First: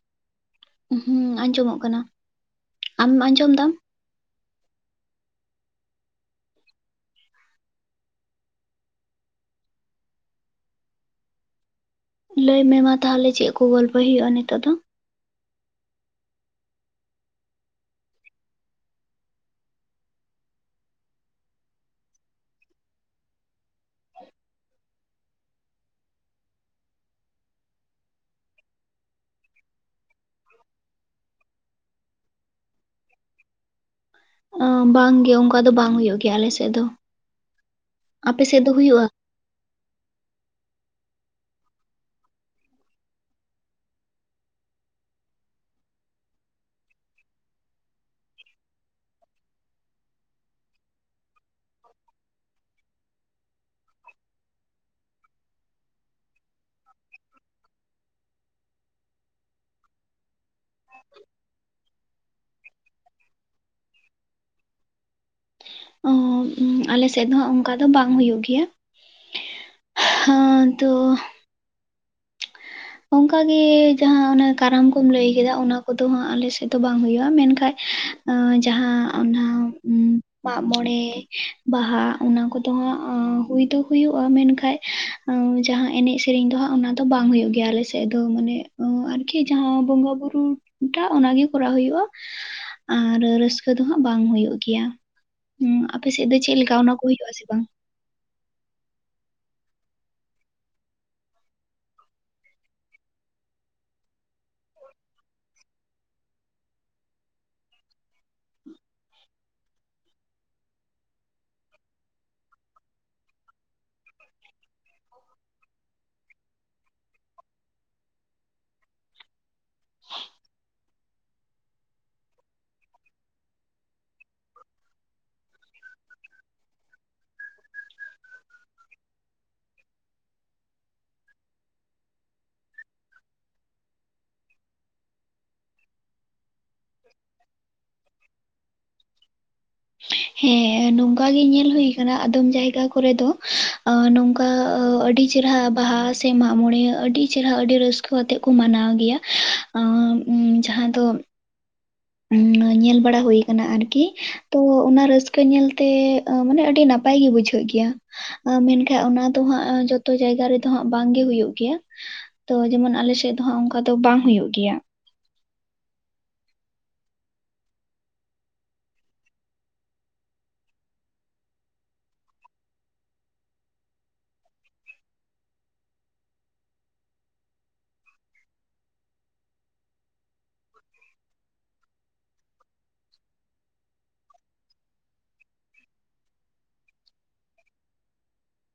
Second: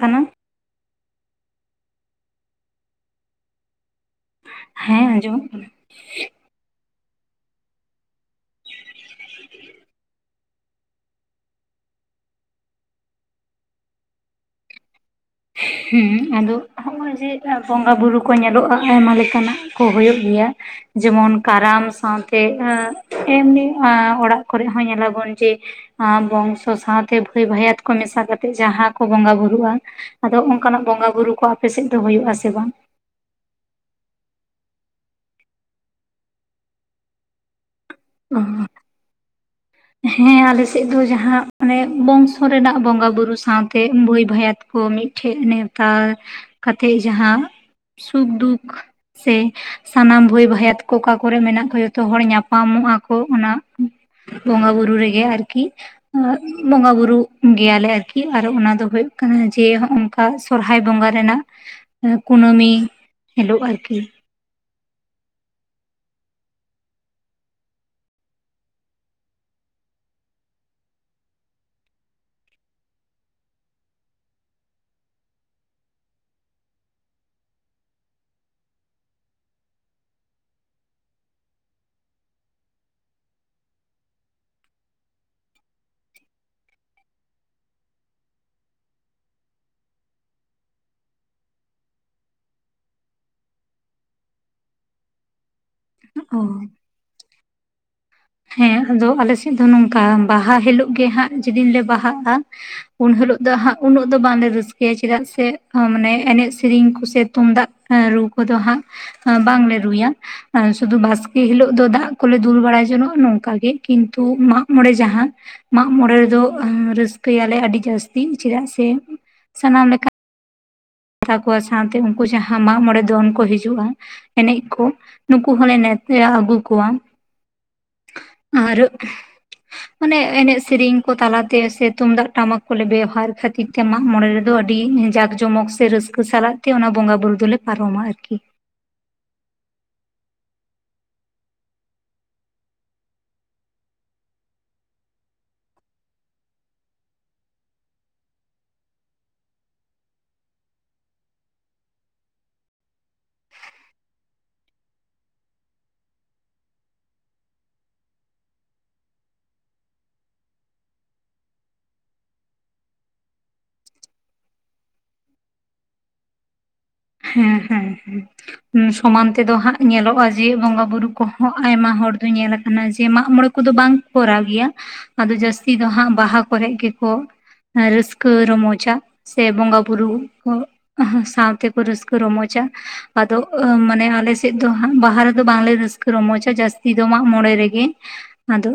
ᱠᱟᱱᱟ ᱦᱩᱸ ᱟᱸᱡᱚᱢᱚᱜ ᱠᱟᱱᱟ ᱟᱢ ᱟᱸᱡᱚᱢ ᱫᱟᱢ ᱦᱮᱸ ᱟᱸᱡᱚᱢᱚᱜ ᱠᱟᱱᱟ ᱞᱟᱹᱭ ᱢᱮ ᱢᱟ ᱛᱟᱦᱚᱞᱮ ᱪᱮᱫ ᱠᱚ ᱜᱚᱞᱯᱚᱭ ᱦᱩᱭᱩᱜᱼᱟ ᱱᱤᱛᱚᱜ ᱫᱚ ᱦᱮᱸ ᱟᱫᱚ ᱦᱚᱸᱜᱼᱚᱭ ᱡᱮ ᱵᱚᱸᱜᱟ ᱵᱩᱨᱩ ᱠᱚ ᱧᱮᱞᱚᱜᱼᱟ ᱟᱭᱢᱟ ᱞᱮᱠᱟᱱᱟᱜ ᱠᱚ ᱦᱩᱭᱩᱜ ᱜᱮᱭᱟ ᱡᱮᱢᱚᱱ ᱠᱟᱨᱟᱢ ᱥᱟᱶᱛᱮ ᱮᱢᱱᱤ ᱚᱲᱟᱜ ᱠᱚᱨᱮᱜ ᱦᱚᱸ ᱧᱮᱞᱟᱵᱚᱱ ᱡᱮ ᱟᱨ ᱵᱚᱝᱥᱚ ᱥᱟᱶᱛᱮ ᱵᱷᱟᱹᱭ ᱵᱷᱟᱭᱟᱛ ᱠᱚ ᱢᱮᱥᱟ ᱠᱟᱛᱮᱫ ᱡᱟᱦᱟᱸ ᱠᱚ ᱵᱚᱸᱜᱟ ᱵᱩᱨᱩᱜᱼᱟ ᱟᱫᱚ ᱚᱱᱠᱟᱱᱟᱜ ᱵᱚᱸᱜᱟ ᱵᱩᱨᱩ ᱠᱚ ᱟᱯᱮᱥᱮᱫ ᱫᱚ ᱦᱩᱭᱩᱜ ᱟᱥᱮ ᱵᱟᱝ ᱟ ᱵᱟᱝ ᱜᱮ ᱚᱱᱠᱟ ᱫᱚ ᱵᱟᱝ ᱦᱩᱭᱩᱜ ᱜᱮᱭᱟ ᱟᱞᱮ ᱥᱮᱫ ᱫᱚ ᱟᱯᱮ ᱥᱮᱫ ᱫᱚ ᱦᱩᱭᱩᱜᱼᱟ ᱦᱮᱸ ᱟᱞᱮᱥᱮᱫ ᱫᱚ ᱡᱟᱦᱟᱸ ᱚᱱᱮ ᱵᱚᱝᱥᱚ ᱨᱮᱱᱟᱜ ᱵᱚᱸᱜᱟ ᱵᱩᱨᱩ ᱥᱟᱶᱛᱮ ᱵᱷᱟᱹᱭ ᱵᱷᱟᱭᱟᱛ ᱠᱚ ᱢᱤᱫᱴᱷᱮᱡ ᱱᱮᱣᱛᱟ ᱠᱟᱛᱮᱫ ᱡᱟᱦᱟᱸ ᱥᱩᱠ-ᱫᱩᱠ ᱥᱮ ᱥᱟᱱᱟᱢ ᱵᱷᱟᱹᱭ ᱵᱷᱟᱭᱟᱛ ᱠᱚ ᱚᱠᱟ ᱠᱚᱨᱮ ᱢᱮᱱᱟᱜ ᱠᱚᱣᱟ ᱡᱷᱚᱛᱚ ᱦᱚᱲ ᱧᱟᱯᱟᱢᱚᱜᱼᱟ ᱠᱚ ᱚᱱᱟ ᱵᱚᱸᱜᱟ ᱵᱩᱨᱩ ᱨᱮᱜᱮ ᱟᱨᱠᱤ ᱵᱚᱸᱜᱟ ᱵᱩᱨᱩᱜ ᱜᱮᱭᱟᱞᱮ ᱟᱨᱠᱤ ᱟᱨ ᱚᱱᱟ ᱫᱚ ᱦᱩᱭᱩᱜ ᱠᱟᱱᱟ ᱡᱮ ᱦᱚᱜ ᱚᱝ ᱠᱟ ᱥᱚᱨᱦᱟᱭ ᱵᱚᱸᱜᱟ ᱨᱮᱱᱟᱜ ᱠᱩᱱᱟᱹᱢᱤ ᱦᱤᱞᱳᱜ ᱟᱨᱠᱤ ᱳ ᱦᱚᱸ ᱟᱞᱮ ᱥᱮᱫ ᱫᱚ ᱦᱟᱸᱜ ᱚᱱᱠᱟ ᱫᱚ ᱵᱟᱝ ᱦᱩᱭᱩᱜ ᱜᱮᱭᱟ ᱦᱟᱸ ᱛᱚ ᱚᱱᱠᱟᱜᱮ ᱡᱟᱦᱟᱸ ᱚᱱᱟ ᱠᱟᱨᱟᱢ ᱠᱚᱢ ᱞᱟᱹᱭ ᱠᱮᱫᱟ ᱚᱱᱟ ᱠᱚᱫᱚ ᱦᱟᱸᱜ ᱟᱞᱮ ᱥᱮᱫ ᱫᱚ ᱵᱟᱝ ᱦᱩᱭᱩᱜᱼᱟ ᱢᱮᱱᱠᱷᱟᱡ ᱡᱟᱦᱟᱸ ᱚᱱᱟ ᱢᱟᱜᱢᱚᱬᱮ, ᱵᱟᱦᱟ ᱚᱱᱟ ᱠᱚᱫᱚ ᱦᱟᱸᱜ ᱦᱩᱭ ᱫᱚ ᱦᱩᱭᱩᱜᱼᱟ ᱢᱮᱱᱠᱷᱟᱱ ᱡᱟᱦᱟᱸ ᱮᱱᱮᱡ ᱥᱮᱨᱮᱧ ᱫᱚ ᱦᱟᱸᱜ ᱚᱱᱟ ᱫᱚ ᱵᱟᱝ ᱦᱩᱭᱩᱜ ᱜᱮᱭᱟ ᱜᱮᱭᱟ ᱟᱞᱮ ᱥᱮᱫ ᱫᱚ ᱢᱟᱱᱮ ᱟᱨᱠᱤ ᱡᱟᱦᱟᱸ ᱵᱚᱸᱜᱟ ᱵᱩᱨᱩ ᱴᱟᱜ ᱚᱱᱟᱜᱮ ᱠᱚᱨᱟᱣ ᱦᱩᱭᱩᱜᱼᱟ ᱟᱨ ᱨᱟᱹᱥᱠᱟᱹ ᱫᱚ ᱦᱟᱸᱜ ᱵᱟᱝ ᱦᱩᱭᱩᱜ ᱜᱮᱭᱟ ᱦᱩᱸ ᱟᱯᱮ ᱥᱮᱜ ᱫᱚ ᱚ ᱪᱮᱫ ᱞᱮᱠᱟ ᱚᱱᱟᱠᱚ ᱦᱩᱭᱩᱜᱼᱟ ᱥᱮ ᱵᱟᱝ ᱦᱮᱸ ᱟᱫᱚ ᱟᱞᱮ ᱥᱮᱫ ᱫᱚ ᱱᱚᱝᱠᱟ ᱵᱟᱦᱟ ᱦᱤᱞᱳᱜ ᱜᱮ ᱦᱟᱸᱜ ᱡᱮᱫᱤᱱ ᱞᱮ ᱵᱟᱦᱟᱜᱼᱟ ᱩᱱ ᱦᱤᱞᱳᱜ ᱫᱚ ᱦᱟᱹᱜ ᱩᱱᱟᱜ ᱫᱚ ᱵᱟᱝᱞᱮ ᱨᱟᱹᱥᱠᱟᱹᱭᱟ ᱪᱮᱫᱟᱜ ᱥᱮ ᱢᱟᱱᱮ ᱮᱱᱮᱡ ᱥᱤᱨᱮᱧ ᱠᱚ ᱥᱮ ᱛᱩᱝᱫᱟᱜ ᱦᱮᱸᱨᱩ ᱠᱚᱫᱚ ᱦᱟᱸᱜ ᱵᱟᱝᱞᱮ ᱨᱩᱭᱟ ᱟᱨ ᱥᱩᱫᱩ ᱵᱟᱥᱠᱮ ᱦᱤᱞᱳᱜ ᱫᱚ ᱫᱟᱜ ᱠᱚᱞᱮ ᱫᱩᱞ ᱵᱟᱲᱟ ᱡᱚᱱᱟᱜ ᱱᱚᱝᱠᱟ ᱜᱮ ᱠᱤᱱᱛᱩ ᱢᱟᱜ ᱢᱚᱬᱮ ᱡᱟᱦᱟᱸ ᱢᱟᱜᱢᱚᱬᱮ ᱨᱮᱫᱚ ᱨᱟᱹᱥᱠᱟᱹᱭᱟᱞᱮ ᱟᱹᱰᱤ ᱡᱟᱹᱥᱛᱤ ᱪᱮᱫᱟᱜ ᱥᱮ ᱥᱟᱱᱟᱢ ᱞᱮᱠᱟ ᱛᱟᱠᱚᱣᱟ ᱥᱟᱶᱛᱮ ᱩᱱᱠᱩ ᱡᱟᱦᱟᱸ ᱢᱟᱜᱢᱚᱬᱮ ᱫᱚᱱ ᱠᱚ ᱦᱤᱡᱩᱜᱼᱟ ᱮᱱᱮᱡ ᱠᱚ ᱱᱩᱠᱩ ᱦᱚᱸᱞᱮ ᱱᱮᱶᱛᱟ ᱟᱹᱜᱩ ᱠᱚᱣᱟ ᱟᱨ ᱟᱱᱮ ᱮᱱᱮᱡ ᱥᱮᱨᱮᱧ ᱠᱚ ᱛᱟᱞᱟᱛᱮ ᱥᱮ ᱛᱩᱢᱫᱟᱜ ᱴᱟᱢᱟᱠ ᱠᱚᱞᱮ ᱵᱮᱣᱦᱟᱨ ᱠᱷᱟᱹᱛᱤᱨ ᱛᱮ ᱢᱟᱜᱢᱚᱬᱮ ᱨᱮᱫᱚ ᱟᱹᱰᱤ ᱡᱟᱸᱠ ᱡᱚᱢᱚᱠ ᱥᱮ ᱨᱟᱹᱥᱠᱟᱹ ᱥᱟᱞᱟᱜ ᱛᱮ ᱚᱱᱟ ᱵᱚᱸᱜᱟ ᱵᱩᱨᱩ ᱫᱚᱞᱮ ᱯᱟᱨᱚᱢᱟ ᱟᱨᱠᱤ ᱦᱮᱸᱦᱮᱸ ᱱᱚᱝᱠᱟᱜᱤ ᱧᱮᱞ ᱦᱩᱭ ᱟᱠᱟᱱᱟ ᱟᱫᱚᱢ ᱡᱟᱭᱜᱟ ᱠᱚᱨᱮ ᱫᱚ ᱱᱚᱝᱠᱟ ᱟᱹᱰᱤ ᱟᱹᱰᱤ ᱪᱮᱨᱦᱟ ᱵᱟᱦᱟ ᱥᱮ ᱢᱟᱜᱢᱚᱬᱮ ᱟᱹᱰᱤ ᱪᱮᱨᱦᱟ ᱟᱹᱰᱤ ᱨᱟᱹᱥᱠᱟᱹ ᱟᱛᱮᱜ ᱠᱚ ᱢᱟᱱᱟᱣ ᱜᱮᱭᱟ ᱡᱟᱦᱟᱸ ᱫᱚ ᱩᱢ [unintelligible] ᱧᱮᱞ ᱵᱟᱲᱟ ᱦᱩᱭ ᱟᱠᱟᱱᱟ ᱟᱨᱠᱤ ᱛᱚ ᱚᱱᱟ ᱨᱟᱹᱥᱠᱟᱹ ᱧᱮᱞᱛᱮ ᱢᱟᱱᱮ ᱟᱹᱰᱤ ᱱᱟᱯᱟᱭ ᱜᱮ ᱵᱩᱡᱷᱟᱹᱜ ᱜᱮᱭᱟ ᱢᱮᱱᱠᱷᱟᱡ ᱚᱱᱟ ᱫᱚ ᱦᱟᱸᱜ ᱡᱚᱛᱚ ᱡᱟᱭᱜᱟ ᱨᱮᱫᱚ ᱦᱟᱸᱜ ᱵᱟᱝᱜᱮ ᱦᱩᱭᱩᱜ ᱜᱮᱭᱟ ᱛᱚ ᱡᱮᱢᱚᱱ ᱟᱞᱮ ᱥᱮᱫ ᱫᱚ ᱦᱟᱸᱜ ᱚᱱᱠᱟ ᱫᱚ ᱵᱟᱝ ᱦᱩᱭᱩᱜ ᱜᱮᱭᱟ ᱦᱩᱸ ᱦᱩᱸ ᱦᱩᱸ ᱦᱩᱸ ᱥᱚᱢᱟᱱ ᱛᱮᱫᱚ ᱦᱟᱸᱜ ᱧᱮᱞᱚᱜᱼᱟ ᱡᱮ ᱵᱚᱸᱜᱟ ᱵᱩᱨᱩ ᱠᱚᱦᱚᱸ ᱟᱭᱢᱟ ᱦᱚᱲ ᱫᱚ ᱧᱮᱞ ᱟᱠᱟᱱᱟ ᱡᱮ ᱢᱟᱜᱢᱚᱬᱮ ᱠᱚᱫᱚ ᱵᱟᱝ ᱠᱚᱨᱟᱣ ᱜᱮᱭᱟ ᱟᱫᱚ ᱡᱟᱹᱥᱛᱤ ᱫᱚ ᱦᱟᱸᱜ ᱵᱟᱦᱟ ᱠᱚᱨᱮᱜ ᱜᱮᱠᱚ ᱨᱟᱹᱥᱠᱟᱹ ᱨᱚᱢᱚᱡᱟ ᱥᱮ ᱵᱚᱸᱜᱟ ᱵᱩᱨᱩ ᱥᱟᱶᱛᱮ ᱨᱟᱹᱥᱠᱟᱹ ᱨᱚᱢᱚᱡᱟ ᱟᱫᱚ ᱢᱟᱱᱮ ᱟᱞᱮ ᱥᱮᱫ ᱫᱚ ᱵᱟᱦᱟ ᱨᱮᱫᱚ ᱵᱟᱝᱞᱮ ᱨᱟᱹᱥᱠᱟᱹ ᱨᱚᱢᱚᱡᱟ ᱡᱟᱹᱥᱛᱤ ᱫᱚ ᱢᱟᱜ ᱢᱚᱬᱮ ᱨᱮᱜᱮ ᱟᱫᱚ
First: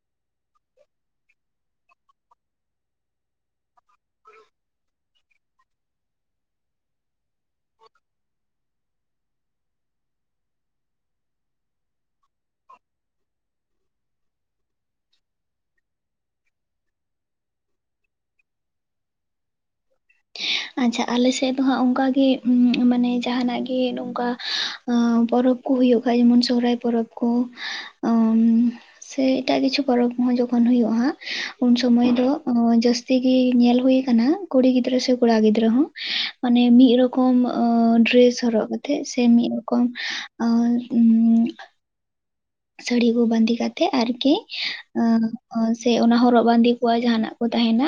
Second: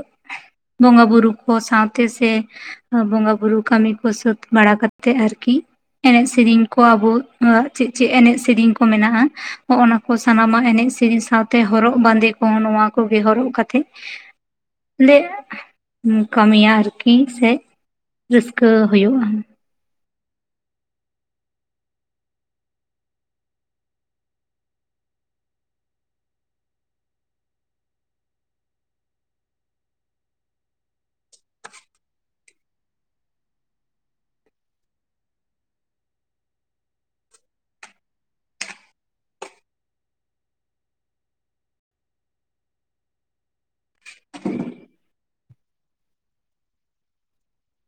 ᱵᱚᱸᱜᱟ ᱵᱩᱨᱩ ᱠᱚ ᱥᱟᱶᱛᱮ ᱥᱮ ᱵᱚᱸᱜᱟ ᱵᱩᱨᱩ ᱠᱟᱹᱢᱤ ᱠᱚ ᱥᱟᱹᱛ ᱵᱟᱲᱟ ᱠᱟᱛᱮᱫ ᱟᱨᱠᱤ ᱮᱱᱮᱡ ᱥᱮᱨᱮᱧ ᱠᱚ ᱟᱵᱚ ᱪᱮᱫ ᱪᱮᱫ ᱮᱱᱮᱡ ᱥᱮᱨᱮᱧ ᱠᱚ ᱢᱮᱱᱟᱜ-ᱟ ᱱᱭᱚᱼᱱᱟ ᱠᱚ ᱥᱟᱱᱟᱢᱟᱜ ᱮᱱᱮᱡ ᱥᱤᱨᱤᱧ ᱥᱟᱶᱛᱮ ᱦᱚᱨᱚᱜ ᱵᱟᱸᱫᱮ ᱠᱚ ᱱᱚᱣᱟ ᱠᱚᱜᱮ ᱦᱚᱨᱚᱜ ᱠᱟᱛᱮᱜ ᱞᱟᱹᱭ ᱢᱮ ᱠᱟᱹᱢᱤᱭᱟ ᱟᱨᱠᱤ ᱥᱮ ᱨᱟᱹᱥᱠᱟᱹ ᱦᱩᱭᱩᱜ-ᱟ ᱟᱪᱪᱷᱟ ᱟᱞᱮ ᱥᱮᱫ ᱫᱚ ᱦᱟᱸᱜ ᱚᱝᱠᱟᱜᱮ ᱢᱟᱱᱮ ᱡᱟᱦᱟᱱᱟᱜ ᱜᱮ ᱱᱚᱝᱠᱟ ᱯᱚᱨᱚᱵᱽ ᱠᱚ ᱦᱩᱭᱩᱜ ᱠᱷᱟᱡ ᱡᱮᱢᱚᱱ ᱥᱚᱦᱚᱨᱟᱭ ᱯᱚᱨᱚᱵᱽ ᱠᱚ ᱥᱮ ᱮᱴᱟᱜ ᱠᱤᱪᱷᱩ ᱯᱚᱨᱚᱵᱽ ᱠᱚ ᱦᱚᱸ ᱡᱚᱠᱷᱚᱱ ᱦᱩᱭᱩᱜ-ᱟ ᱩᱱ ᱥᱚᱢᱚᱭ ᱫᱚ ᱡᱟᱹᱥ ᱼᱛᱤ ᱜᱮ ᱧᱮᱞ ᱦᱩᱭ ᱟᱠᱟᱱᱟ ᱠᱩᱲᱤ ᱜᱤᱫᱽᱨᱟᱹ ᱥᱮ ᱠᱚᱲᱟ ᱜᱤᱫᱽᱨᱟᱹ ᱦᱚᱸ ᱢᱟᱱᱮ ᱢᱤᱫ ᱨᱚᱠᱚᱢ ᱰᱨᱮᱥ ᱦᱚᱨᱚᱜ ᱠᱟᱛᱮᱜ ᱥᱮ ᱢᱤᱫ ᱨᱚᱠᱚᱢ ᱟᱹ ᱩᱸᱻ [unintelligible] ᱥᱟᱹᱲᱤ ᱠᱚ ᱵᱟᱸᱫᱮ ᱠᱟᱛᱮᱜ ᱟᱨᱠᱤ ᱥᱮ ᱚᱱᱟ ᱦᱚᱨᱚᱜ ᱵᱟᱸᱫᱮ ᱠᱚᱣᱟ ᱡᱟᱦᱟᱱᱟᱜ ᱠᱚ ᱛᱟᱦᱮᱱᱟ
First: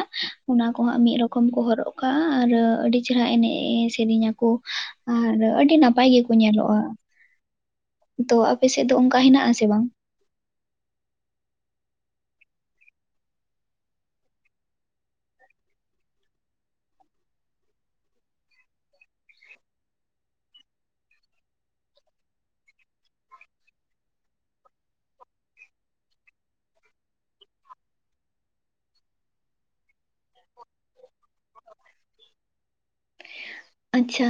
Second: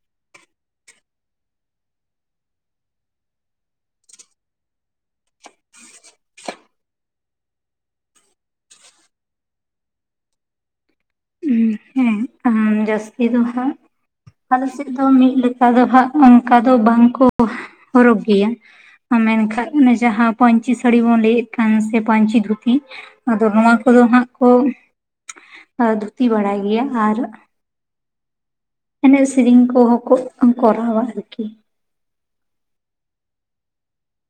ᱚᱱᱟ ᱠᱚᱦᱟᱸᱜ ᱢᱤᱫ ᱨᱚᱠᱚᱢ ᱠᱚ ᱦᱚᱨᱚᱜ ᱠᱟᱜ-ᱟ ᱟᱨ ᱟᱹᱰᱤ ᱪᱮᱨᱦᱟ ᱮᱱᱮᱡ ᱥᱮᱨᱮᱧ ᱟᱠᱚ ᱟᱨ ᱟᱹᱰᱤ ᱱᱟᱯᱟᱭ ᱜᱮᱠᱚ ᱧᱮᱞᱚᱜ-ᱟ ᱛᱚ ᱟᱯᱮ ᱥᱮᱫ ᱫᱚ ᱚᱱᱠᱟ ᱦᱮᱱᱟᱜ ᱟᱥᱮ ᱵᱟᱝ ᱩᱸ ᱦᱩᱸ ᱡᱟᱹᱥᱛᱤ ᱫᱚ ᱦᱟᱸᱜ ᱟᱞᱮᱥᱮᱫ ᱫᱚ ᱢᱤᱫ ᱞᱮᱠᱟ ᱫᱚ ᱦᱟᱸᱜ ᱚᱱᱠᱟ ᱫᱚ ᱵᱟᱝᱠᱚ ᱦᱚᱨᱚᱜᱽ ᱜᱤᱭᱟ ᱢᱮᱱᱠᱷᱟᱡ ᱚᱱᱮ ᱡᱟᱦᱟᱸ ᱯᱟᱹᱧᱪᱤ ᱥᱟᱹᱲᱤ ᱵᱚᱱ ᱞᱟᱹᱭᱮᱫ ᱠᱟᱱ ᱥᱮ ᱯᱟᱹᱧᱪᱤ ᱫᱷᱩᱛᱤ ᱟᱫᱚ ᱱᱚᱣᱟ ᱠᱚᱫᱚ ᱦᱟᱸᱜ ᱠᱚ ᱫᱷᱩᱛᱤ ᱵᱟᱲᱟᱭ ᱜᱮᱭᱟ ᱟᱨ ᱮᱱᱮᱡ ᱥᱤᱨᱤᱧ ᱠᱚᱦᱚᱸ ᱠᱚ ᱠᱚᱨᱟᱣᱟ ᱞᱮᱠᱤᱱ [inaudible] ᱟᱪᱪᱷᱟ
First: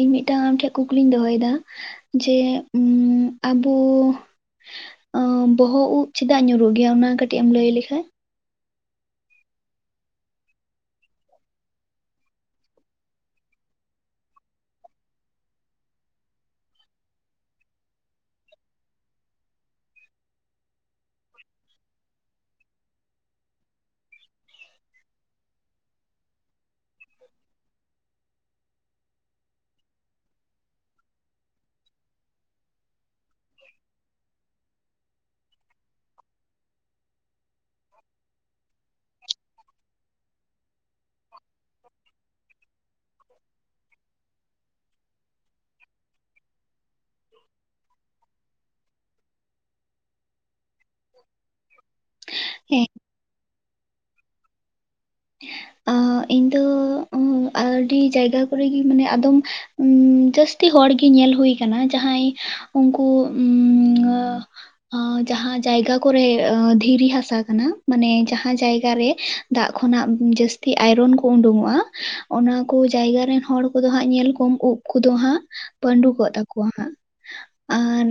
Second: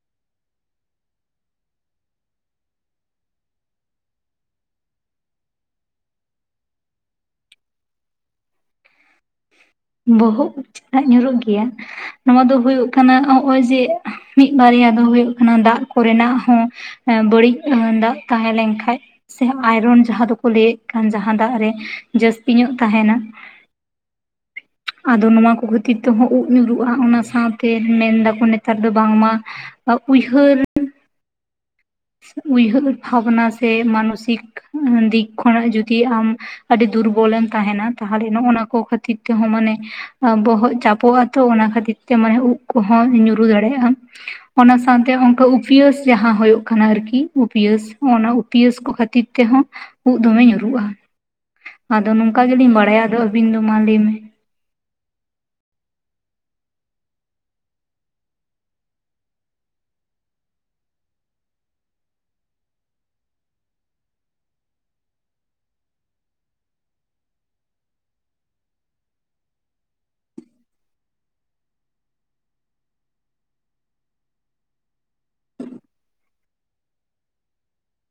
ᱤᱧ ᱢᱤᱫᱴᱟᱝ ᱟᱢ ᱴᱷᱮᱡ ᱠᱩᱠᱞᱤᱧ ᱫᱚᱦᱚ ᱭᱮᱫᱟ ᱡᱮ ᱟᱵᱚ ᱵᱚᱦᱚᱜ ᱩᱵ ᱪᱮᱫᱟᱜ ᱧᱩᱨᱩᱜ ᱜᱮᱭᱟ ᱚᱱᱟ ᱠᱟᱹᱴᱤᱡ ᱮᱢ ᱞᱟᱹᱭ ᱞᱮᱠᱷᱟᱡ ᱵᱚᱦᱚᱜ ᱩᱵ ᱪᱮᱫᱟᱜ ᱧᱩᱨᱩᱜ ᱜᱮᱭᱟ ᱱᱚᱣᱟ ᱫᱚ ᱦᱩᱭᱩᱜ ᱠᱟᱱᱟ ᱱᱚᱜ-ᱚᱭ ᱡᱮ ᱢᱤᱫ ᱵᱟᱨᱭᱟ ᱫᱚ ᱦᱩᱭᱩᱜ ᱠᱟᱱᱟ ᱫᱟᱜ ᱠᱚᱨᱮᱱᱟᱜ ᱦᱚᱸ ᱵᱟᱹᱲᱤᱡ ᱫᱟᱜ ᱛᱟᱦᱮᱸ ᱞᱮᱱᱠᱷᱟᱡ, ᱥᱮ ᱟᱭᱨᱚᱱ ᱡᱟᱦᱟᱸ ᱫᱚᱠᱚ ᱞᱟᱹᱭᱮᱫ ᱠᱟᱱ ᱡᱟᱦᱟᱸ ᱫᱟᱜ ᱨᱮ ᱡᱟᱹᱥᱛᱤ ᱧᱚᱜ ᱛᱟᱦᱮᱱᱟ᱾ ᱟᱫᱚ ᱱᱚᱣᱟ ᱠᱚ ᱠᱷᱟᱹᱛᱤᱨ ᱛᱮᱦᱚᱸ ᱩᱵ ᱧᱩᱨᱩᱜ-ᱟ, ᱚᱱᱟ ᱥᱟᱶᱛᱮ ᱢᱮᱱ ᱫᱟᱠᱚ ᱱᱮᱛᱟᱨ ᱫᱚ ᱵᱟᱝᱢᱟ ᱩᱭᱦᱟᱹᱨ ᱩᱭᱦᱟᱹᱨ ᱵᱷᱵᱽᱱᱟ ᱥᱮ ᱢᱟᱱᱚᱥᱤᱠ ᱫᱤᱠ ᱠᱷᱚᱱᱟᱜ ᱡᱩᱫᱤ ᱟᱢ ᱟᱹᱰᱤ ᱫᱩᱨᱵᱚᱞᱮᱢ ᱛᱟᱦᱮᱱᱟ ᱛᱟᱦᱞᱮ ᱱᱚᱜᱚ ᱱᱟ ᱠᱚ ᱠᱷᱟᱹᱛᱤᱨ ᱛᱮᱦᱚᱸ ᱢᱟᱱᱮ ᱵᱚᱦᱚᱜ ᱪᱟᱯᱚᱜ-ᱟ ᱛᱚ ᱚᱱᱟ ᱠᱷᱟᱹᱛᱤᱨ ᱛᱮ ᱢᱟᱱᱮ ᱩᱵ ᱠᱚᱸᱦᱚᱸ ᱧᱩᱨᱩ ᱫᱟᱲᱮᱭᱟᱜ-ᱟ᱾ ᱚᱱᱟ ᱥᱟᱶᱛᱮ ᱚᱝᱠᱟ ᱩᱯᱤᱭᱟᱹᱥ ᱡᱟᱦᱟᱸ ᱦᱳᱭᱳᱜᱺ ᱠᱟᱱᱟ ᱟᱨᱠᱤ ᱩᱯᱟᱹᱥ ᱚᱱᱟ ᱩᱯᱟᱹᱥ ᱠᱚ ᱠᱷᱟᱹᱛᱤᱨ ᱛᱮᱦᱚᱸ ᱩᱵ ᱫᱚᱢᱮ ᱧᱩᱨᱩᱜ-ᱟ᱾ ᱟᱫᱚ ᱱᱚᱝᱠᱟ ᱜᱮᱞᱤᱧ ᱦᱮᱸ ᱵᱟᱲᱟᱭᱟ ᱟᱫᱚ ᱟᱹᱵᱤᱱ ᱫᱚ ᱢᱟ ᱞᱟᱹᱭ ᱢᱮ᱾ ᱟᱹ ᱤᱧᱫᱚ ᱟᱹᱰᱤ ᱡᱟᱭᱜᱟ ᱠᱚᱨᱮᱜᱤ ᱢᱟᱱᱮ ᱟᱫᱚᱢ ᱡᱟᱹᱥᱛᱤ ᱦᱚᱲᱜᱤ ᱧᱮᱞ ᱦᱩᱭ ᱠᱟᱱᱟ ᱡᱟᱦᱟᱸᱭ ᱩᱝᱠᱩ ᱡᱟᱦᱟᱸ ᱡᱟᱭᱜᱟ ᱠᱚᱨᱮ ᱫᱷᱤᱨᱤ ᱦᱟᱥᱟ ᱠᱟᱱᱟ ᱢᱟᱱᱮ ᱡᱟᱦᱟᱸ ᱡᱟᱭᱜᱟ ᱨᱮ ᱫᱟᱜ ᱠᱷᱚᱱᱟᱜ ᱡᱟᱹᱥ ᱛᱤ ᱟᱭᱨᱚᱱ ᱠᱚ ᱩᱰᱩᱝᱚᱜ-ᱟ ᱚᱱᱟ ᱠᱚ ᱡᱟᱭᱜᱟ ᱨᱮᱱ ᱦᱚᱲ ᱠᱚᱫᱚ ᱦᱟᱸᱜ ᱧᱮᱞ ᱠᱚᱢ ᱩᱵ ᱠᱚᱫᱚ ᱦᱟᱸᱜ ᱯᱟᱹᱰᱩ ᱩᱜᱚ ᱛᱟᱠᱚᱣᱟ ᱦᱟᱸᱜ, ᱟᱨ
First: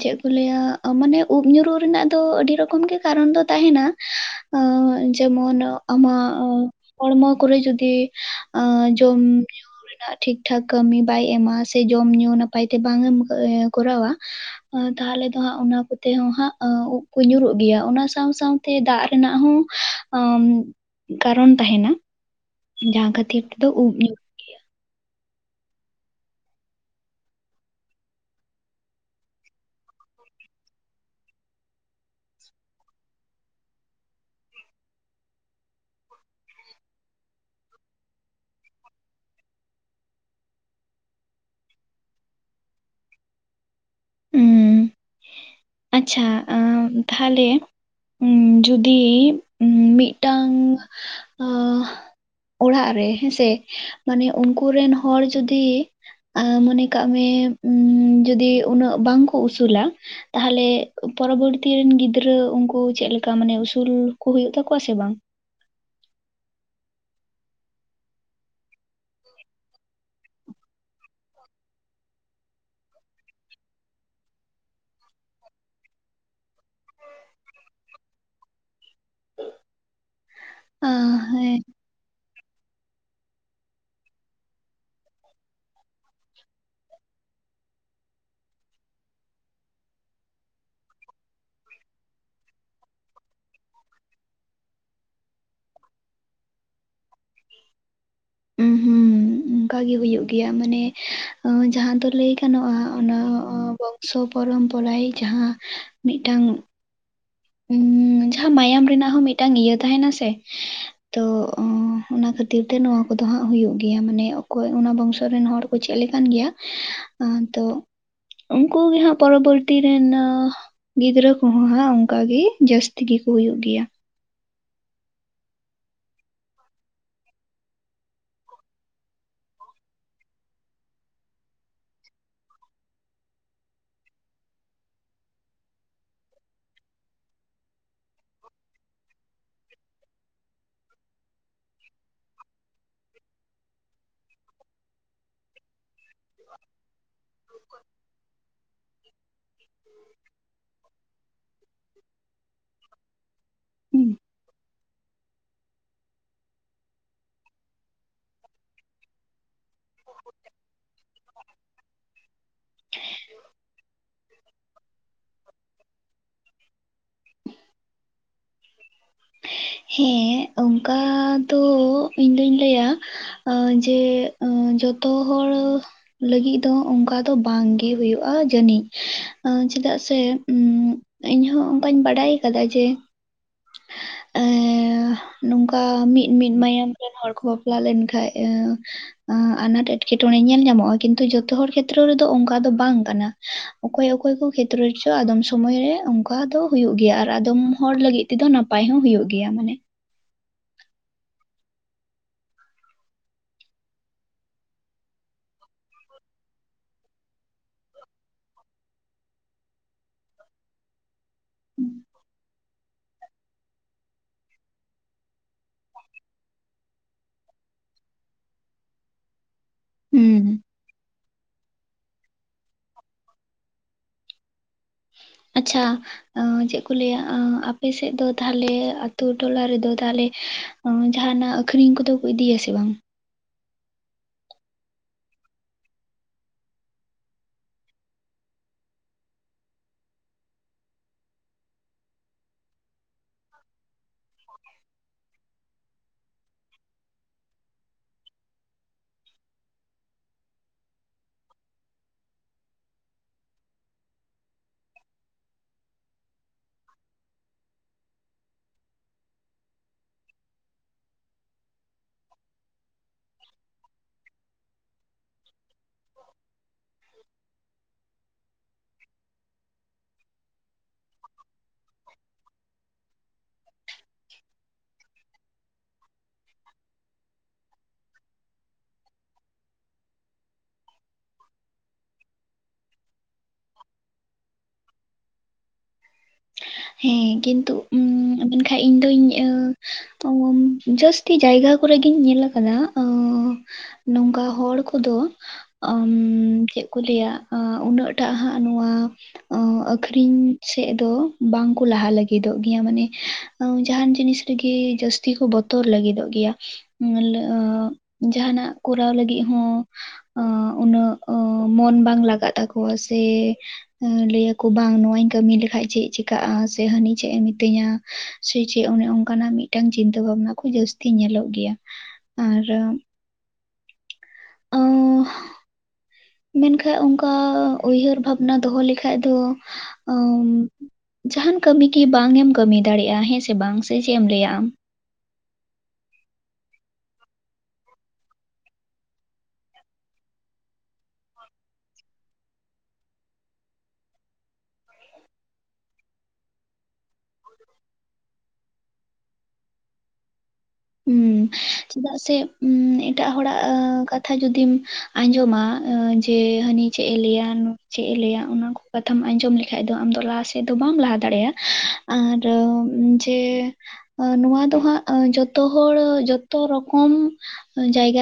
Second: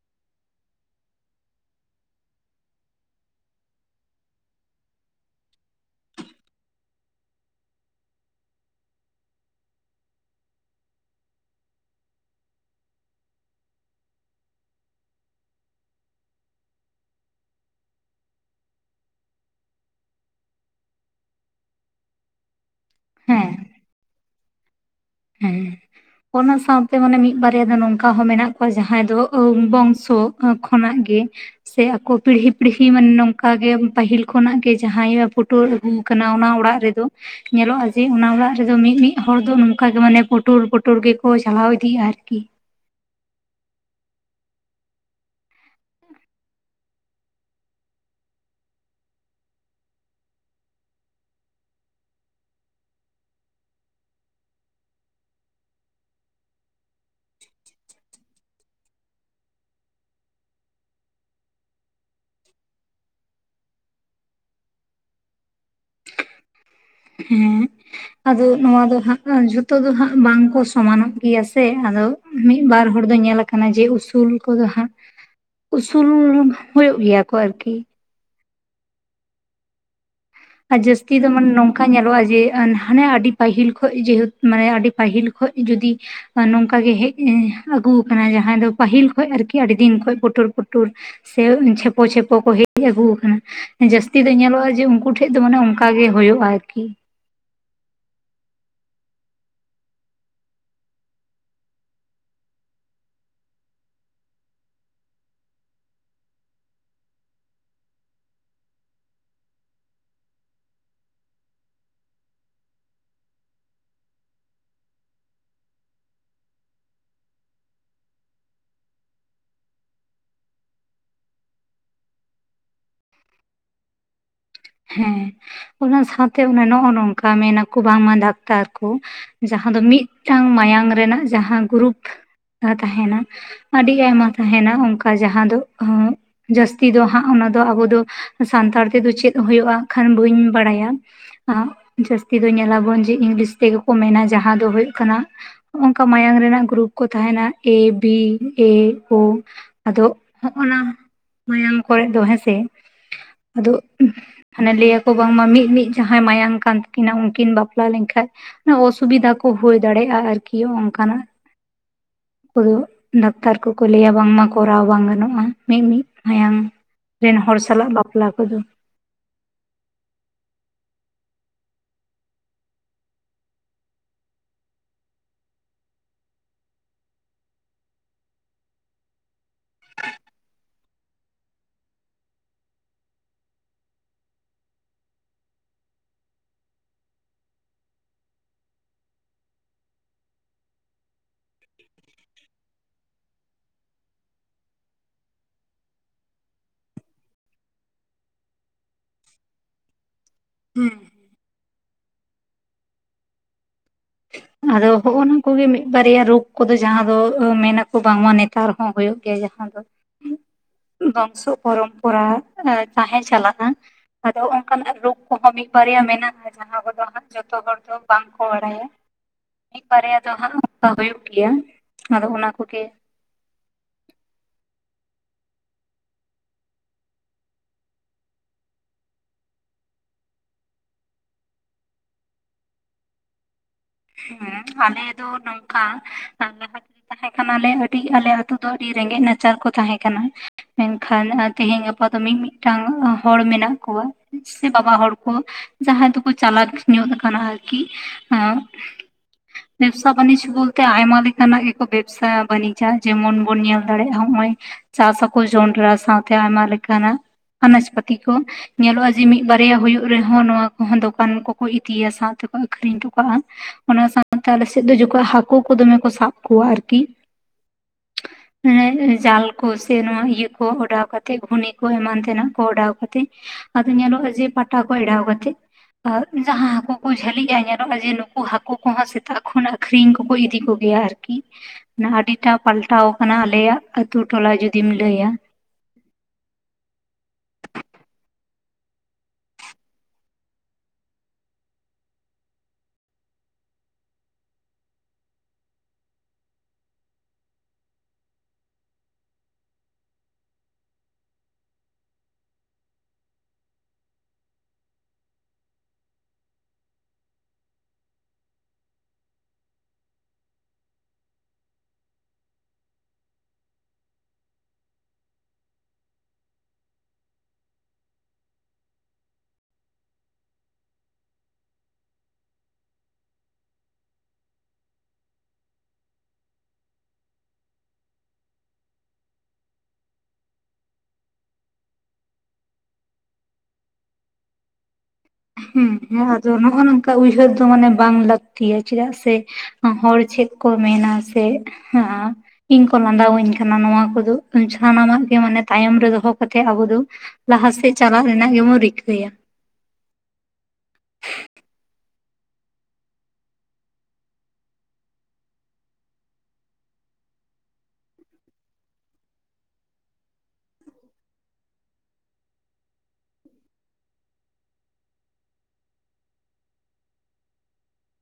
ᱪᱮᱫ ᱠᱚ ᱞᱟᱹᱭᱟ ᱢᱟᱱᱮ ᱩᱵ ᱧᱩᱨᱩ ᱨᱮᱱᱟᱜ ᱫᱚ ᱟᱹᱰᱤ ᱨᱚᱠᱚᱢ ᱜᱮ ᱠᱟᱨᱚᱱ ᱫᱚ ᱛᱟᱦᱮᱱᱟ, ᱡᱮᱢᱚᱱ ᱟᱢᱟᱜ ᱦᱚᱲᱢᱚ ᱠᱚᱨᱮ ᱡᱩᱫᱤ ᱡᱚᱢ ᱧᱩ ᱨᱮᱱᱟᱜ ᱴᱷᱤᱠ ᱴᱷᱟᱠ ᱠᱟᱹᱢᱤ ᱵᱟᱭ ᱮᱢᱟ ᱥᱮ ᱡᱚᱢ ᱧᱩ ᱱᱟᱯᱟᱭ ᱛᱮ ᱵᱟᱝ ᱮᱢ ᱠᱚᱨᱟᱣᱟ᱾ ᱛᱟᱦᱚᱞᱮ ᱫᱚ ᱦᱟᱸᱜ ᱚᱱᱟ ᱠᱚᱛᱮ ᱦᱚᱸ ᱦᱟᱸᱜ ᱩᱵ ᱠᱚ ᱧᱩᱨᱩᱜ ᱜᱮᱭᱟ, ᱚᱱᱟ ᱥᱟᱶ ᱥᱟᱶᱛᱮ ᱛᱮ ᱫᱟᱜ ᱨᱮᱱᱟᱜ ᱦᱚᱸ ᱠᱟᱨᱚᱱ ᱛᱟᱦᱮᱱᱟ᱾ ᱡᱟᱦᱟᱸ ᱠᱷᱟᱹᱛᱤᱨ ᱦᱮᱸ ᱛᱮᱫᱚ ᱩᱵ ᱧᱩᱨᱩ ᱦᱮᱸ ᱚᱱᱟ ᱥᱟᱶᱛᱮ ᱢᱟᱱᱮ ᱢᱤᱫ ᱵᱟᱨᱭᱟ ᱫᱚ ᱱᱚᱝᱠᱟ ᱦᱚᱸ ᱢᱮᱱᱟᱜ ᱠᱚᱣᱟ ᱡᱟᱦᱟᱸᱭ ᱫᱚ ᱵᱚᱝᱥᱚ ᱠᱷᱚᱱᱟᱜ ᱜᱮ, ᱥᱮ ᱟᱠᱚ ᱯᱤᱲᱦᱤ ᱯᱤᱲᱦᱤ ᱢᱟᱱᱮ ᱱᱚᱝᱠᱟᱜ ᱜᱮ ᱯᱟᱹᱦᱤᱞ ᱠᱷᱚᱱᱟᱜ ᱜᱮ ᱡᱟᱦᱟᱸᱭ ᱯᱩᱴᱩᱨ ᱟ ᱜᱩ ᱟᱠᱟᱱᱟ ᱚᱱᱟ ᱚᱲᱟᱜ ᱨᱮᱫᱚ ᱧᱮᱞᱚᱜᱼᱟ ᱡᱮ ᱚᱱᱟ ᱚᱲᱟᱜ ᱨᱮᱫᱚ ᱢᱟ ᱢᱤᱫ ᱦᱚᱲ ᱱᱚᱝ ᱚᱱᱠᱟ ᱜᱮ ᱢᱟᱱᱮ ᱯᱩᱴᱩᱨ ᱯᱩᱴᱩᱨ ᱜᱮᱠᱚ ᱪᱟᱞᱟᱣ ᱤᱫᱤᱜᱼᱟ ᱟᱨᱠᱤ᱾ ᱩᱸ ᱟᱪᱷᱟ ᱛᱟᱦᱚᱞᱮ ᱩ ᱡᱩᱫᱤ ᱩ ᱢᱤᱫᱴᱟᱝ ᱚᱲᱟᱜ ᱨᱮ ᱦᱮᱸᱥᱮ ᱢᱟᱱᱮ ᱩᱱᱠᱩ ᱨᱮᱱ ᱦᱚᱲ ᱡᱩᱫᱤ [unintelligible] ᱢᱚᱱᱮ ᱠᱟᱜ ᱢᱮ ᱡᱚᱫᱤ ᱩᱱᱟᱹᱜ ᱵᱟᱝᱠᱚ ᱩᱥᱩᱞᱟ, ᱛᱟᱦᱚᱞᱮ ᱯᱚᱨᱚᱵᱚᱨᱛᱤ ᱨᱮᱱ ᱜᱤᱫᱽᱨᱟᱹ ᱩᱱᱠᱩ ᱪᱮᱫᱠᱟ ᱢᱟᱱᱮ ᱩᱥᱩᱞ ᱠᱚ ᱦᱩᱭᱩᱜ ᱛᱟᱠᱚᱣᱟ ᱥᱮ ᱵᱟᱝ? ᱦᱮᱸ ᱟᱫᱚ ᱱᱚᱣᱟ ᱫᱚ ᱦᱟᱸᱜ ᱡᱷᱚᱛᱚ ᱫᱚ ᱦᱟᱸᱜ ᱵᱟᱝᱠᱚ ᱥᱚᱢᱟᱱᱚᱜ ᱜᱮᱭᱟ ᱥᱮ ᱟᱫᱚ ᱢᱤᱫᱵᱟᱨ ᱦᱚᱲ ᱫᱚ ᱧᱮᱞᱟ ᱠᱟᱱᱟ ᱡᱮ ᱩᱥᱩᱞ ᱠᱚᱫᱚ ᱦᱟᱸᱜ ᱩᱥᱩᱞ ᱦᱳ ᱜᱮᱭᱟ ᱠᱚ ᱟᱨᱠᱤ᱾ ᱟᱨ ᱟᱸ ᱡᱟᱹᱥᱛᱤ ᱫᱚ ᱢᱟᱱᱮ ᱦᱮᱸ ᱱᱚᱝᱠᱟ ᱚᱱᱠᱟ ᱧᱮᱞᱚᱜᱼᱟ ᱡᱮ ᱦᱟᱱᱮ ᱟᱹᱰᱤ ᱯᱟᱹᱦᱤᱞ ᱠᱷᱚᱡ ᱡᱮᱦᱮ ᱢᱟᱱᱮ ᱟᱹᱰᱤ ᱯᱟᱹᱦᱤᱞ ᱠᱷᱚᱡ ᱡᱩᱫᱤ ᱱᱚᱝᱠᱟᱜᱮ ᱦᱮᱡ ᱟᱹᱜᱩ ᱟᱠᱟᱱᱟ ᱡᱟᱦᱟᱸᱭ ᱫᱚ ᱯᱟᱹᱦᱤᱞ ᱠᱷᱚᱱ ᱟᱨᱠᱤ ᱟᱹᱰᱤ ᱫᱤᱱ ᱠᱷᱚᱱ ᱯᱩᱚᱴᱩᱨ ᱯᱩᱴᱩᱨ ᱥᱮ ᱪᱷᱮᱯᱚ ᱪᱷᱮᱯᱚ ᱠᱚ ᱦᱮᱡ ᱟᱹᱜᱩ ᱟᱠᱟᱱᱟ ᱡᱟᱹᱥᱛᱤ ᱫᱚ ᱧᱮᱞᱚᱜᱼᱟ ᱡᱮ ᱩᱱᱠᱩ ᱴᱷᱮ ᱴᱷᱮᱡ ᱫᱚ ᱢᱟᱱᱮ ᱚᱱᱠᱟ ᱜᱮ ᱦᱩᱭᱩᱜᱼᱟ ᱟᱨᱠᱤ᱾ [unintelligible] ᱚᱱᱠᱟᱜᱤ ᱦᱩᱭᱩᱜ ᱜᱮᱭᱟ ᱢᱟᱱᱮ ᱡᱟᱦᱟᱸ ᱫᱚ ᱞᱟᱹᱭ ᱜᱟᱱᱚᱜᱼᱟ ᱚᱱᱟ ᱵᱚᱝ ᱥᱚ ᱯᱚᱨᱚᱢ ᱯᱚᱨᱟᱭ ᱡᱟᱦᱟᱸ ᱢᱤᱫᱴᱟᱝ [unintelligible] ᱡᱟᱦᱟᱸ ᱢᱟᱭᱟᱢ ᱨᱮᱱᱟᱜ ᱦᱚᱸ ᱢᱤᱫᱴᱟᱝ ᱤᱭᱟᱹ ᱛᱟᱦᱮᱱᱟ ᱥᱮ? ᱛᱚ ᱚᱱᱟ ᱠᱷᱟᱹᱛᱤᱨ ᱛᱮ ᱱᱚᱣᱟ ᱠᱚᱫᱚ ᱦᱟᱸᱜ ᱦᱩᱭᱩᱜ ᱜᱮᱭᱟ ᱢᱟᱱᱮ ᱚᱠᱚᱭ ᱚᱱᱟ ᱵᱚᱝᱥᱚ ᱨᱮᱱ ᱦᱚᱲ ᱠᱚ ᱪᱮᱫ ᱞᱮᱠ ᱜᱮᱭᱟ ᱟᱸ ᱛᱚ ᱩᱱᱠᱩ ᱜᱮ ᱦᱟᱸᱜ ᱯᱚᱨᱚᱵᱚᱨᱛᱤ ᱨᱮᱱ ᱜᱤᱫᱽᱨᱟᱹ ᱠᱚᱦᱚᱸ ᱦᱟᱸᱜ, ᱚᱱᱠᱟ ᱜᱮ ᱡᱟᱹᱥᱛᱤ ᱜᱮᱠᱚ ᱦᱩᱭᱩᱜ ᱜᱮᱭᱟ ᱦᱮᱸ ᱚᱱᱟ ᱥᱟᱶᱛᱮ ᱱᱚᱜᱼᱚ ᱱᱚᱝᱠᱟ ᱢᱮᱱᱟᱠᱚ ᱵᱟᱝᱢᱟ ᱰᱟᱠᱛᱟᱨ ᱠᱚ ᱡᱟᱦᱟᱸ ᱫᱚ ᱢᱤᱫᱴᱟᱝ ᱢᱟᱭᱟᱝ ᱨᱮᱱᱟᱜ ᱡᱟᱦᱟᱸ ᱜᱩᱨᱩᱯ ᱛᱟᱦᱮᱱᱟ ᱟᱹᱰᱤ ᱟᱭᱢᱟ ᱛᱟᱦᱮᱱᱟ ᱚᱱᱠᱟ ᱡᱟᱦᱟᱸ ᱫᱚ ᱡᱟᱹᱥᱛᱤ ᱫᱚ ᱦᱟᱸᱜ ᱚᱱᱟ ᱫᱚ ᱟᱵᱚ ᱫᱚ ᱥᱟᱱᱛᱟᱲ ᱛᱮᱫᱚ ᱪᱮᱫ ᱦᱩᱭᱩᱜᱼᱟ ᱠᱷᱟᱱ ᱵᱟᱹᱧ ᱵᱟᱲᱟᱭᱟ ᱡᱟᱹᱥᱛᱤ ᱫᱚ ᱧᱮᱞᱟᱵᱚᱱ ᱡᱮ ᱤᱝᱞᱤᱥ ᱛᱮᱜᱮ ᱠᱚ ᱢᱮᱱᱟ ᱡ ᱡᱟᱦᱟᱸᱟᱸ ᱫᱚ ᱦᱳᱜ ᱠᱟᱱᱟ ᱠᱟ ᱢᱟᱭᱟᱝ ᱨᱮᱱᱟᱜ ᱜᱨᱩᱯ ᱠᱚ ᱛᱟᱦᱮᱱᱟ ᱮ ᱵᱤ ᱮ ᱳ ᱟᱫᱚ ᱦᱚᱜ ᱱᱟ ᱢᱟᱭᱟᱝ ᱠᱚᱨᱮ ᱫᱚ ᱦᱮᱸᱥᱮ ᱟᱫᱚ ᱢᱟᱱᱮ ᱞᱟᱹᱭᱟᱠᱚ ᱵᱟᱝᱢᱟ ᱢᱤᱫ ᱢᱤᱫ ᱡᱟᱦᱟᱸᱭ ᱢᱟᱭᱟᱝ ᱠᱟᱱ ᱛᱟᱹᱠᱤᱱᱟ ᱩᱱᱠᱤᱱ ᱵᱟᱯᱞᱟ ᱞᱮᱱᱠᱟᱱ ᱚᱥᱩᱵᱤᱫᱷᱟ ᱠᱚ ᱦᱩᱭ ᱫᱟᱲᱮᱭᱟᱜᱼᱟ ᱟᱨᱠᱤ ᱚᱱᱠᱟᱱᱟᱜ ᱠᱚᱫᱚ ᱰᱟᱠᱛᱟᱨ ᱠᱚᱠᱚ ᱞᱟᱹᱭᱟ ᱵᱟᱝᱢᱟ ᱠᱚᱨᱟᱣ ᱵᱟᱝ ᱜᱟᱱᱚᱜᱼᱟ ᱢᱤᱫᱢᱤᱫ ᱢᱟᱭᱟᱝ ᱨᱮᱱ ᱦᱚᱲ ᱥᱟᱞᱟᱜ ᱵᱟᱯᱞᱟ ᱠᱚᱫᱚ ᱦᱮᱸ ᱚᱱᱠᱟ ᱫᱚ ᱤᱧᱫᱩᱧ ᱞᱟᱹᱭᱟ ᱡᱮ ᱡᱚᱛᱚ ᱦᱚᱲ ᱞᱟᱹᱜᱤᱫ ᱫᱚ ᱚᱱᱠᱟ ᱫᱚ ᱵᱟᱝᱜᱮ ᱦᱩᱭᱩᱜᱼᱟ ᱡᱟᱹᱱᱤᱡ ᱪᱮᱫᱟᱜ ᱥᱮ ᱤᱧᱦᱚᱸ ᱚᱱᱠᱟᱧ ᱵᱟᱰᱟᱭ ᱟᱠᱟᱫᱟ ᱡᱮ ᱮ ᱱᱚᱝᱠᱟ ᱢᱤᱫ ᱢᱤᱫᱤᱫ ᱢᱟᱭᱟᱢ ᱨᱮᱱ ᱦᱚᱲ ᱠᱚ ᱵᱟᱯᱞᱟ ᱞᱮᱱᱠᱷᱟᱡ ᱟᱱᱟᱴ ᱮᱸᱴᱠᱮᱴᱚᱬᱮ ᱧᱮᱞ ᱧᱟᱢᱚᱜᱼᱟ ᱠᱤᱱᱛᱩ ᱡᱚᱛᱚ ᱦᱚᱲ ᱠᱷᱮᱛᱨᱚ ᱨᱮᱫᱚ ᱚᱱᱠᱟ ᱫᱚ ᱵᱟᱝ ᱠᱟᱱᱟ ᱚᱠᱚᱭ ᱚᱠᱚᱭ ᱠᱚ ᱠᱷᱮᱛᱨᱮ ᱨᱮᱪᱚ ᱟᱫᱚᱢ ᱥᱚᱢᱚᱭ ᱨᱮ ᱚᱱᱠᱟ ᱫᱚ ᱦᱩᱭᱩᱜ ᱜᱮᱭᱟ ᱟᱨ ᱟᱫᱚᱢ ᱦᱚᱲ ᱞᱟᱹᱜᱤᱫ ᱛᱮᱫᱚ ᱱᱟᱯᱟᱭ ᱦᱚᱸ ᱦᱩᱭᱩᱜ ᱜᱮᱭᱟ ᱢᱟᱱᱮ [unintelligible] ᱟᱫᱚ ᱦᱚᱜᱼᱱᱩᱠᱩ ᱜᱮ ᱢᱤᱫ ᱵᱟᱨᱭᱟ ᱨᱩᱯ ᱠᱚᱫᱚ ᱡᱟᱦᱟᱸ ᱫᱚ ᱢᱮᱱᱟ ᱠᱚ ᱵᱟᱝ ᱢᱟ ᱱᱮᱛᱟᱨ ᱦᱚᱸ ᱦᱩᱭᱩᱜ ᱜᱮᱭᱟ ᱡᱟᱦᱟᱸ ᱫᱚ [inaudible] ᱵᱚᱝᱥᱚ ᱯᱚᱨᱚᱢᱯᱚᱨᱟ ᱛᱟᱦᱮᱸ ᱪᱟᱞᱟᱜᱼᱟ ᱟᱫᱚ ᱚᱱᱠᱟ ᱱᱟᱜ ᱨᱳᱜ ᱠᱚᱦᱚᱸ ᱢᱤᱫ ᱵᱟᱨᱭᱟ ᱢᱮᱱᱟᱜᱼᱟ ᱡᱟᱦᱟᱸ ᱠᱚᱫᱚ ᱦᱟᱸᱜ ᱡᱚᱛᱚ ᱦᱚᱲ ᱫᱚ ᱵᱟᱝ ᱠᱚ ᱵᱟᱰᱟᱭᱟ ᱢᱤᱫ ᱵᱟᱨᱭᱟ ᱫᱚ ᱦᱩᱸ ᱦᱟᱸᱜ ᱚᱱᱠᱟ ᱦᱩᱭᱩᱜ ᱜᱮᱭᱟ ᱟᱫᱚ ᱚᱱᱟ ᱠᱚ ᱜᱮ ᱟᱪᱪᱷᱟ ᱟᱺ ᱪᱮᱫ ᱠᱚ ᱞᱟᱹᱭᱟ ᱟᱺ ᱟᱯᱮ ᱥᱮᱫ ᱫᱚ ᱛᱟᱦᱞᱮ ᱟ ᱟᱹᱛᱩ ᱴᱚᱞᱟ ᱨᱮᱫᱚ ᱛᱟᱦᱞᱮ ᱡᱟᱦᱟᱸ ᱱᱟᱜ ᱟᱹᱠᱷᱨᱤᱧ ᱠᱚᱫᱚ ᱠᱚ ᱤᱫᱤ ᱭᱟᱥᱮ ᱵᱟᱝ ᱦᱮᱸ ᱟᱞᱮ ᱫᱚ ᱱᱚᱝᱠᱟ ᱟᱨ ᱞᱟᱦᱟ ᱛᱮ ᱛᱟᱦᱮᱸ ᱠᱟᱱᱟ ᱞᱮ ᱟᱹᱰᱤ ᱟᱞᱮ ᱟᱹᱛᱩ ᱫᱚ ᱟᱹᱰᱤ ᱨᱮᱸᱜᱮᱡ ᱱᱟᱪᱟᱨ ᱠᱚ ᱛᱟᱦᱮᱸ ᱠᱟᱱᱟ ᱢᱮᱱ ᱠᱷᱟᱱ ᱛᱮᱦᱮᱧ ᱜᱟᱯᱟ ᱫᱚ ᱢᱤ-ᱢᱤᱫ ᱴᱟᱹᱝ ᱦᱚᱲ ᱢᱮᱱᱟᱜ ᱠᱚᱣᱟ ᱥᱮ ᱵᱟᱵᱟ ᱦᱚᱲ ᱠᱚ ᱡᱟᱦᱟᱸᱭ ᱫᱚ ᱠᱚ ᱪᱟᱞᱟᱠ ᱧᱚᱜ ᱟᱠᱟᱱᱟ ᱟᱨ ᱠᱤ [inaudible] ᱵᱮᱵᱽᱥᱟ ᱵᱟᱹᱱᱤᱡᱽ ᱵᱚᱞᱛᱮ ᱟᱭᱢᱟ ᱞᱮᱠᱟ ᱱᱟᱜ ᱜᱮ ᱠᱚ ᱵᱮᱵᱽᱥᱟ ᱵᱟᱹᱱᱤᱡᱟ ᱡᱮᱢᱚᱱ ᱵᱚᱱ ᱧᱮᱞ ᱫᱟᱲᱮᱭᱟᱜᱼᱟ ᱱᱚᱜᱼᱚᱭ ᱪᱟᱥ ᱟᱠᱚ ᱡᱚᱱᱰᱨᱟ ᱥᱟᱶᱛᱮ ᱟᱭᱢᱟ ᱞᱮᱠᱟ ᱱᱟᱜ ᱟᱱᱟᱡᱽ ᱯᱟᱹᱛᱤ ᱠᱚ ᱧᱮᱞᱚᱜᱼᱟ ᱡᱮ ᱢᱤᱫ ᱵᱟᱨᱭᱟ ᱦᱩᱭᱩᱜ ᱨᱮᱦᱚᱸ ᱱᱚᱶᱟ ᱠᱚᱦᱚᱸ ᱫᱚᱠᱟᱱ ᱠᱚ ᱠᱚ ᱤᱫᱤᱭᱟ ᱥᱟᱶᱛᱮ ᱠᱚ ᱟᱹᱷᱨᱤᱧ ᱦᱚᱴᱚ ᱠᱟᱜᱼᱟ ᱚᱱᱟ ᱥᱟᱶᱛᱮ ᱟᱞᱮ ᱥᱮᱫ ᱫᱚ ᱡᱚᱠᱷᱚᱡ ᱦᱟᱹᱠᱩ ᱠᱚ ᱫᱚᱢᱮ ᱠᱚ ᱥᱟᱵ ᱠᱚᱣᱟ ᱟᱨᱠᱤ [inaudible] ᱡᱟᱞ ᱠᱚ ᱥᱮ ᱱᱚᱣᱟ ᱤᱭᱟᱹ ᱠᱚ ᱚᱰᱟᱣ ᱠᱟᱛᱮᱜ ᱜᱷᱩᱱᱤ ᱠᱚ ᱮᱢᱟᱱ ᱛᱮ ᱱᱟᱜ ᱠᱚ ᱚᱰᱟᱣ ᱠᱟᱛᱮᱜ ᱟᱫᱚ ᱧᱮᱞᱚᱜᱼᱟ ᱡᱮ ᱯᱟᱴᱟ ᱠᱚ ᱮᱰᱟᱣ ᱠᱟᱛᱮᱜ ᱡᱟᱦᱟᱸ ᱦᱟᱹᱠᱩ ᱠᱚ ᱡᱷᱟᱹᱞᱤᱜᱼᱟ ᱧᱮᱞᱚᱜᱼᱟ ᱡᱮ ᱩᱱᱠᱩ ᱦᱟᱹᱠᱩ ᱠᱚᱦᱚᱸ ᱥᱮᱛᱟᱜ ᱠᱷᱚᱱ ᱟᱹᱠᱷᱨᱤᱧ ᱠᱚᱠᱚ ᱤᱫᱤ ᱠᱚ ᱜᱮᱭᱟ ᱟᱨᱠᱤ ᱟᱹᱰᱤ ᱴᱟ ᱯᱟᱞᱴᱟᱣ ᱟᱠᱟᱱᱟ ᱟᱞᱮ ᱭᱟᱜ ᱟᱹᱛᱩ ᱴᱚᱞᱟ ᱡᱩᱫᱤᱢ ᱞᱟᱹᱭᱟ ᱦᱮᱸ ᱠᱤᱱᱛᱩ ᱢᱮᱱᱠᱷᱟᱡ ᱤᱧ ᱫᱚ [unintelligible] ᱡᱟᱹᱥᱛᱤ ᱡᱟᱭᱜᱟ ᱠᱚ ᱨᱮ ᱜᱤᱧ ᱧᱮᱞ ᱠᱟᱫᱟ ᱟᱹᱻ ᱱᱚᱝᱠᱟ ᱦᱚᱲ ᱠᱚ ᱫᱚ ᱟᱹᱢᱻ ᱪᱮᱫ ᱠᱚ ᱞᱟᱹᱭᱟ ᱩᱱᱟᱹᱜ ᱴᱟᱜ ᱦᱟᱸᱜ ᱱᱚᱣᱟ ᱟᱹᱠᱷᱨᱤᱧ ᱥᱮᱫ ᱫᱚ ᱵᱟᱝ ᱠᱚ ᱞᱟᱦᱟ ᱞᱟᱹᱜᱤᱫᱚᱜ ᱜᱮᱭᱟ ᱢᱟᱱᱮ ᱡᱟᱦᱟᱱ ᱡᱤᱱᱤᱥ ᱨᱮ ᱜᱮ ᱡᱟᱹᱥᱛᱤ ᱠᱚ ᱵᱚᱛᱚᱨ ᱞᱟᱹᱜᱤᱫᱚᱜ ᱜᱮᱭᱟ [unintelligible] ᱡᱟᱦᱟᱸ ᱱᱟᱜ ᱠᱚᱨᱟᱣ ᱞᱟᱹᱜᱤᱫ ᱦᱚᱸ ᱩᱱᱟᱹᱜ ᱢᱚᱱ ᱵᱟᱝ ᱞᱟᱜᱟᱜ ᱛᱟᱠᱚᱣᱟ ᱥᱮ ᱞᱟᱹᱭᱟ ᱠᱚ ᱵᱟᱝ ᱱᱚᱣᱟᱹᱧ ᱠᱟᱹᱢᱤ ᱞᱮᱠᱷᱟᱡ ᱪᱮᱫ ᱪᱤᱠᱟᱹ [unintelligible] ᱥᱮ ᱦᱟᱹᱱᱤ ᱪᱮᱫ ᱮ ᱢᱤᱛᱟᱹᱧᱟ ᱥᱮ ᱪᱮᱫ ᱚᱱᱮ ᱚᱱᱠᱟ ᱱᱟᱜ ᱢᱤᱫᱴᱟᱹᱝ ᱪᱤᱱᱛᱟᱹ ᱵᱷᱟᱵᱽᱱᱟ ᱠᱚ ᱡᱟᱹᱥ ᱛᱤ ᱧᱮᱞᱚᱜ ᱜᱮᱭᱟ ᱟᱨ ᱟᱺᱻ ᱢᱮᱱ ᱠᱷᱟᱡ ᱚᱱᱠᱟ ᱩᱭᱦᱟᱹᱨ ᱵᱷᱟᱵᱽᱱᱟ ᱫᱚᱦᱚ ᱞᱮᱠᱷᱟᱡ ᱫᱚ ᱟᱹᱢᱻ ᱡᱟᱦᱟᱱ ᱠᱟᱹᱢᱤ ᱜᱮ ᱵᱟᱝ ᱮᱢ ᱠᱟᱹᱢᱤ ᱫᱟᱲᱮᱭᱟᱜᱼᱟ ᱦᱮᱸ ᱥᱮ ᱵᱟᱝ ᱥᱮ ᱪᱮᱫ ᱮᱢ ᱞᱟᱹᱭᱟ ᱟᱢ? ᱦᱩᱸ ᱱᱚᱣᱟ ᱫᱚ ᱱᱚᱜᱼᱱᱚᱝᱠᱟ ᱩᱭᱦᱟᱹᱨ ᱫᱚ ᱢᱟᱱᱮ ᱵᱟᱝ ᱞᱟᱹᱠᱛᱤᱭᱟ ᱪᱮᱫᱟᱜ ᱥᱮ ᱦᱚᱲ ᱪᱮᱫ ᱠᱚ ᱢᱮᱱᱟ ᱥᱮ ᱦᱟᱸ ᱤᱧ ᱠᱚ ᱞᱟᱸᱫᱟᱣᱟᱹᱧ ᱠᱟᱱᱟ ᱱᱚᱣᱟ ᱠᱚ ᱫᱚ ᱥᱟᱱᱟᱢ ᱟᱜ ᱜᱮ ᱢᱟᱱᱮ ᱛᱟᱭᱚᱢ ᱨᱮ ᱫᱚᱦᱚ ᱠᱟᱛᱮᱜ ᱟᱵᱚ ᱫᱚ᱾ ᱞᱟᱦᱟ ᱥᱮᱫ ᱪᱟᱞᱟᱜ ᱨᱮᱱᱟᱜ ᱜᱮ ᱵᱚᱱ ᱨᱤᱠᱟᱹᱭᱟ᱾ [unintelligible] ᱪᱮᱫᱟᱜ ᱥᱮ ᱮᱴᱟᱜ ᱦᱚᱲᱟᱜ ᱠᱟᱛᱷᱟ ᱡᱩᱫᱤᱢ ᱟᱸᱡᱚᱢᱟ ᱡᱮ ᱦᱟᱹᱱᱤ ᱪᱮᱫ ᱮ ᱞᱟᱹᱭᱟ ᱪᱮᱫ ᱮ ᱞᱟᱹᱭᱟ ᱚᱱᱟ ᱠᱚ ᱠᱟᱛᱷᱟᱢ ᱟᱸᱡᱚᱢ ᱞᱮᱠᱷᱟᱡ ᱫᱚ ᱟᱢ ᱫᱚ ᱞᱟᱦᱟ ᱥᱮᱫ᱾ [unintelligible] ᱵᱟᱢ ᱞᱟᱦᱟ ᱫᱟᱲᱮᱭᱟᱜᱼᱟ ᱟᱨ ᱡᱮ ᱱᱚᱣᱟ ᱫᱚ ᱦᱟᱸᱜ ᱡᱚᱛᱚ ᱦᱚᱲ ᱡᱚᱛᱚ ᱨᱚᱠᱚᱢ ᱡᱟᱭᱜᱟ᱾